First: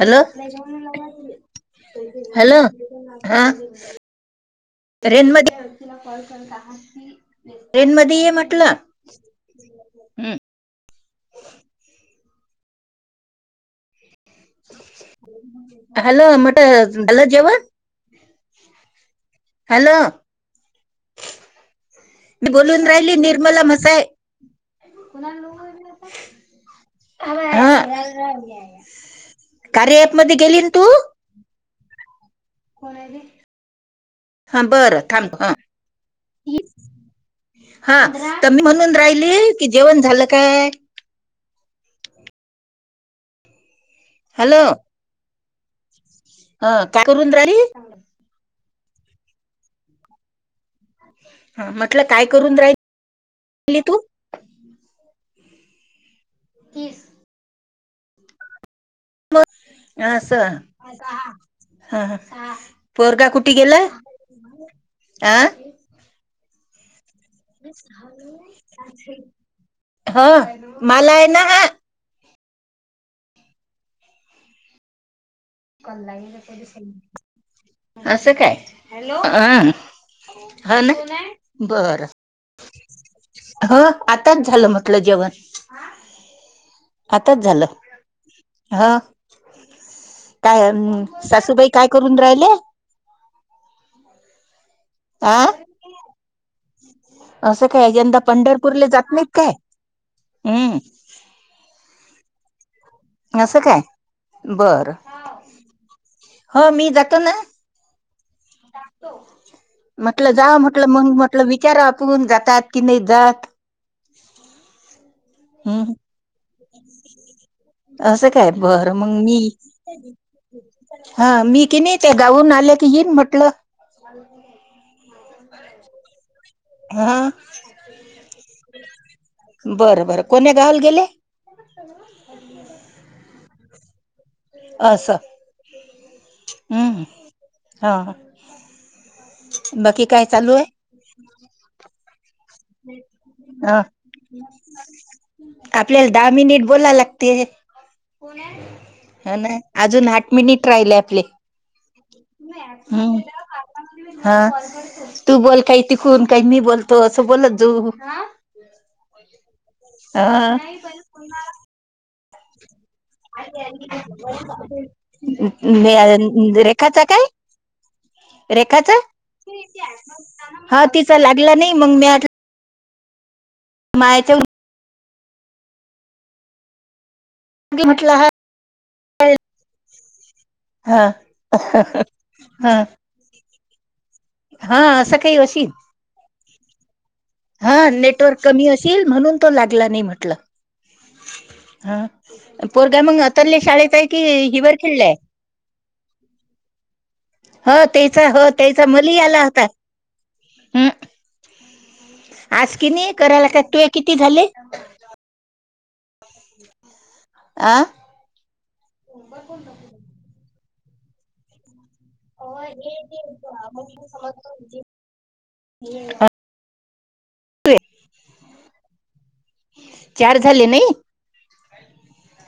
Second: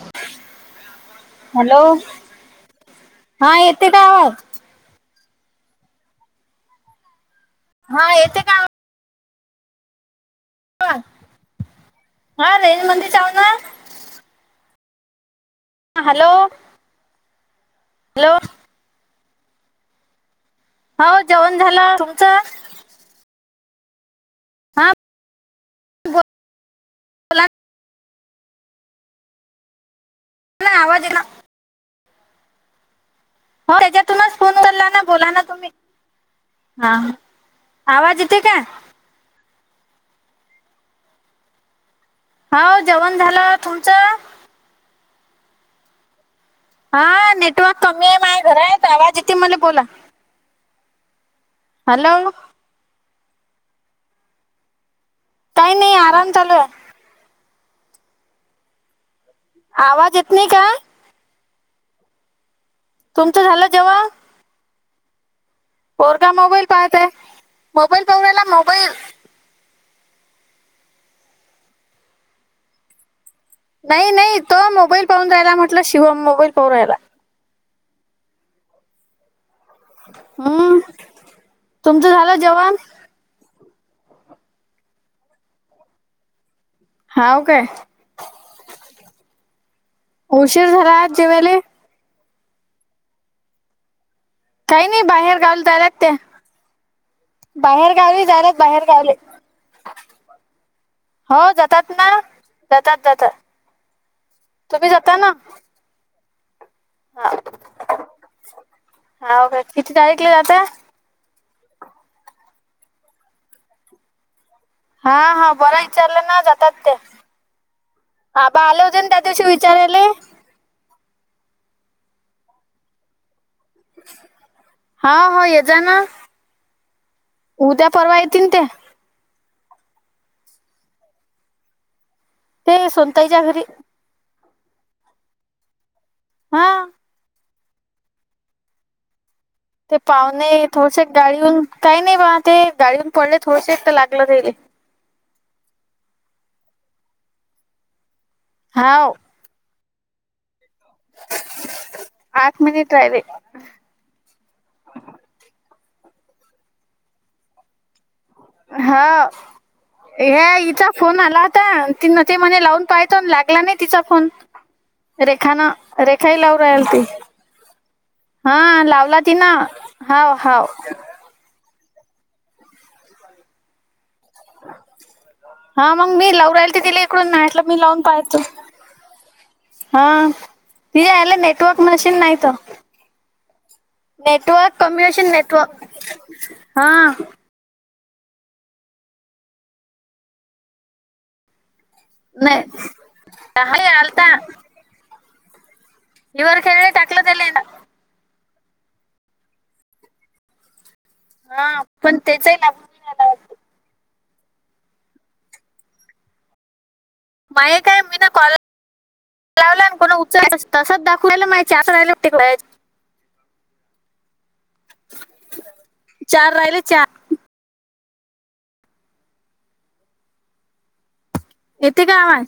Hello! Hello hello हा! येते का आवाज रेंज मध्ये रेन हा मध्ये ये येते का म्हटलं. हूं! हो हा रेंज मंदी जाऊ ना. हॅलो म्हट झाल जेवन. हॅलो! हॅलो! हो जेवण झालं तुमच? मला मसाय [unintelligible] बोला ना आवाज येत ना [inaudible] कोण आहेे हो त्याच्यातूनच फोन करा ना बोला ना हा तुम्ही! हा हा आवाज येते तर का मी म्हणून राहिली कि जेवण झालं काय हो जेवण झालं तुमचं हालो! हा राहिली नेटवर्क कमी आहे, माया घरात आवाज येते मले बोला ह म्हटलं काय हॅलो करून राहील तू? काही नाही आराम. चालू आहे तीस. आवाज येत आस नाही का हा हा! पोरग तुमचं कुठी झालं गेला जेवण आ. पोरगा मोबाईल पाहतय. ह माला आहे ना हा. नाही, नाही, तो मोबाईल पाहून राहायला म्हटलं शिवम मोबाईल पाहू राहायला. असं काय हॅलो अं. हम्म ह ना बर! तुमचं झालं जेवण? ह आताच झालं, म्हटलं जेवण. आताच हाव काय? झालं ह! काय उशीर अ झाला आज जेवायले सासूबाई काय करून राहिल्या? काही नाही बाहेर गावल जायलात त्या. असं काय बाहेर यंदा गावी जायलेत बाहेर पंढरपूरला जात गावले नाहीत काय हम्म हो जातात ना. जातात, जातात असं काय तुमी बरं जाता ना? हो मी जातो हा ना. हाव काय किती तारीखला म्हटलं जा जाता? म्हटलं, मंग म्हटलं विचारा आपून जातात की नही जात हा हा बरा हम्म विचारलं ना जातात त्या. असं काय आबा आले बरं होते ना मंग मी दिवशी विचारायले. हा मी कि नाही ते गाववून आले की येईन म्हटलं. हा हा हो येत जा ना हा उद्या परवा येतीन त्या बरं बरं कोण्या गावल गेले ते सोनताईच्या घरी अस हा हम हा हा! ते पाहुणे थोडसे गाळीऊन काय नाही बा. ते गाडीहून पडले थोडसे अ एकटं लागलं तेले. आपल्याला दहा मिनिट बोला लाग अज हाव आ मि. राहिले आपले. आठ मिनिट हम् राहिले हा तू बोल काय त. खून काही मी बोलतो असं बोलत जाु. हा ह्या हिचा फोन आला होता ति न ते म्हणे लावून. पाहतो लागला नाही तिचा फोन. रेखानं रेखाही लावू राहिल ती रेखाचा काय? हा रेखा लावला तिनं. हाव हाव ह तिच लागलं नाही. मंगण्या ह मायच. हा मग मी लव राहिल त तिला इकडून नाहीलं मी लावून म्हटलं हा पाहतो. हा ति हा याला नेटवर्क मशीन नाहीत. हा नेटवर्क हा असं कम्यनेशन काही अशील नेटवक हा. अ नेटवर्क कमी असिल म्हणून तो लागला नाही म्हटल. हा नाही. पोरगा मंग अतलय शाळेत हा आहे की हिवरखेड ले हाय? हिवरखेडे टाकले तेले हो त्याचा हो त्याचा मुली आला होता ह हा पण त्याचाही आज लागून कि नी गेला करायला वाटतं. काय तुये किती झाले. माही आ काय मी ना कॉल लावला कोणा उ तसच दाखवायला मा च. अ हे आ स. [inaudible] चार राहिले चार चार झाले नाही. येथ का आवाज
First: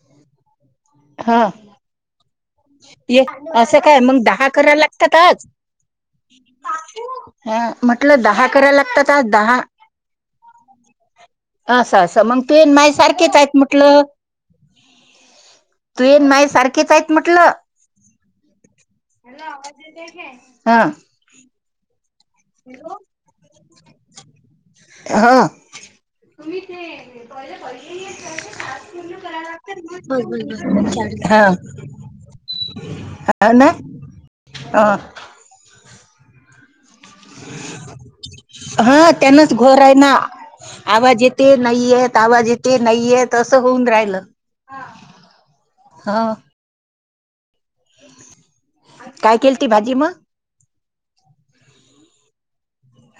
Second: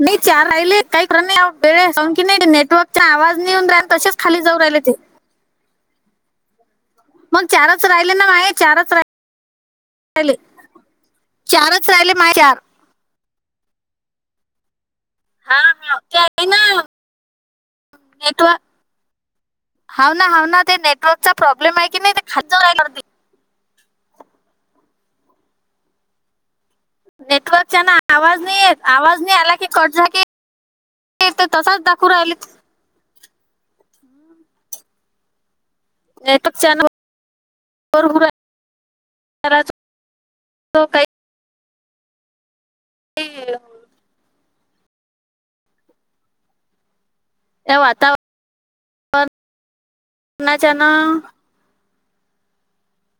नाहीचार राहिले काही हा बळे संख न नेट ये असं काय मग दहा करा ते लागतातच. मग ह चारच राहिले म्हटलं ना दहा माये करा चारच लागतात आज दहा. राहिले चारच राहिले अस माये मग चार तु माझ स च आहेत म्हटल हा हा तु नाही सारखेच आहेत म्हटलं. नेव ह ना ह ना हा नेटवर्कचा प्रब् आपली माहिती नाही ते खाच रायला. हा. ब नेटवर्कचा ना आवाज नाही येत आवाज नाही आला की कट झाला की हा. ते तसाच दाखवू राहिले ह नाय हा. एकचा [inaudible] हा त्यांनाच घर आहे ना आवाज येते. नाहीयेत आवाज यथे काही नाहीयेत असं होऊन राहिलं. हा. ह्या वाता काय केलती भाजी? मग करना च ना.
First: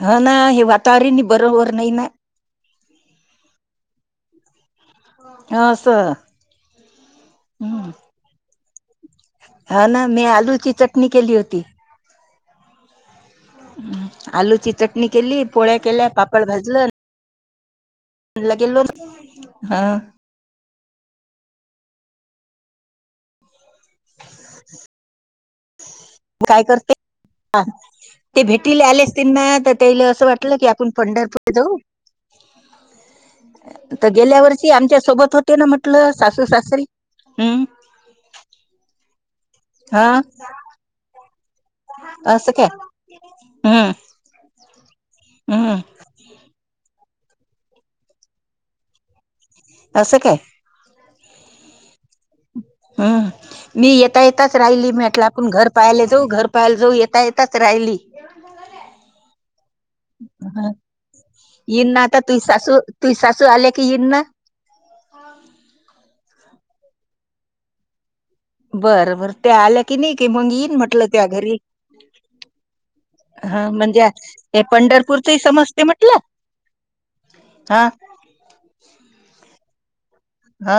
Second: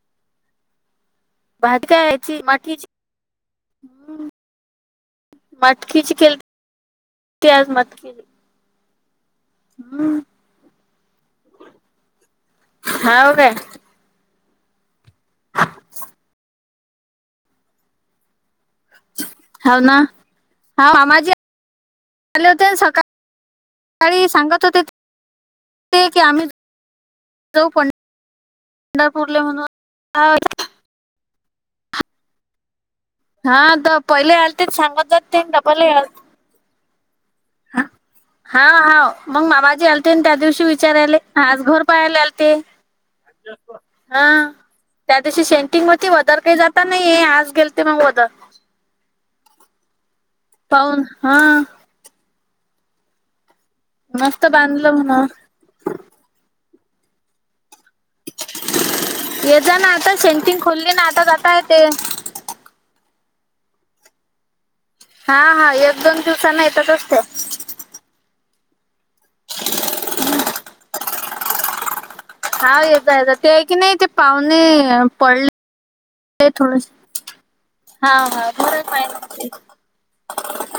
हा ना हे वातवारी नि. भात काय याची माठीची. असं मटकीची केल आज हम्म मटकीली. हा ना मी आलूची चटणी केली होती. हव का. आलूची चटणी केली पोळ्या केल्या पापड भाजलं. [inaudible] हो हा ना माझी. ले होते सका [inaudible] सकाळी सांगत होते. ते की आम्ही काय करते. ह जाऊ ते भेटीले आलेस तन पंढरपूरले म्हणून तर त्याला असं हाव, वाटलं की आपण पंढरपूर जाऊ हा तर पहिले गेल्या आलते वर्षी आमच्या सांगत जात सोबत ते होते ना डबल म्हटलं सासू सासरे हा हा मग मा माझी हा अलतीन त्या दिवशी विचारायले. आज घर पाहायला आल असं ते काय हम्म हा त्या दिवशी हम्म शेंटिंग म वार काही जात. नाही आज गेल ते मग वद अस काय? पाहन हा हम्म मी येता मस्त येताच राहिली बांधलं म्हटलं म्हण आपण घर पायला जाऊ घर पायला जाऊ येता येताच. त राहिली. ये जा ना आता सेंटिंग ह खोलली ना आता जाता ये येते नाता तु सासू तु सासू आले की येईन ना. हा हा एक दोन [unintelligible] बर बर त्या आल्या की नाही कि मग येईन म्हटलं त्या घरी. हा येत येत ते आहे हा की नाही ते म्हणजे पाहुणे हे पंढरपूरचही पडले. समजते म्हटलं ते थोडं हा हा मा. हा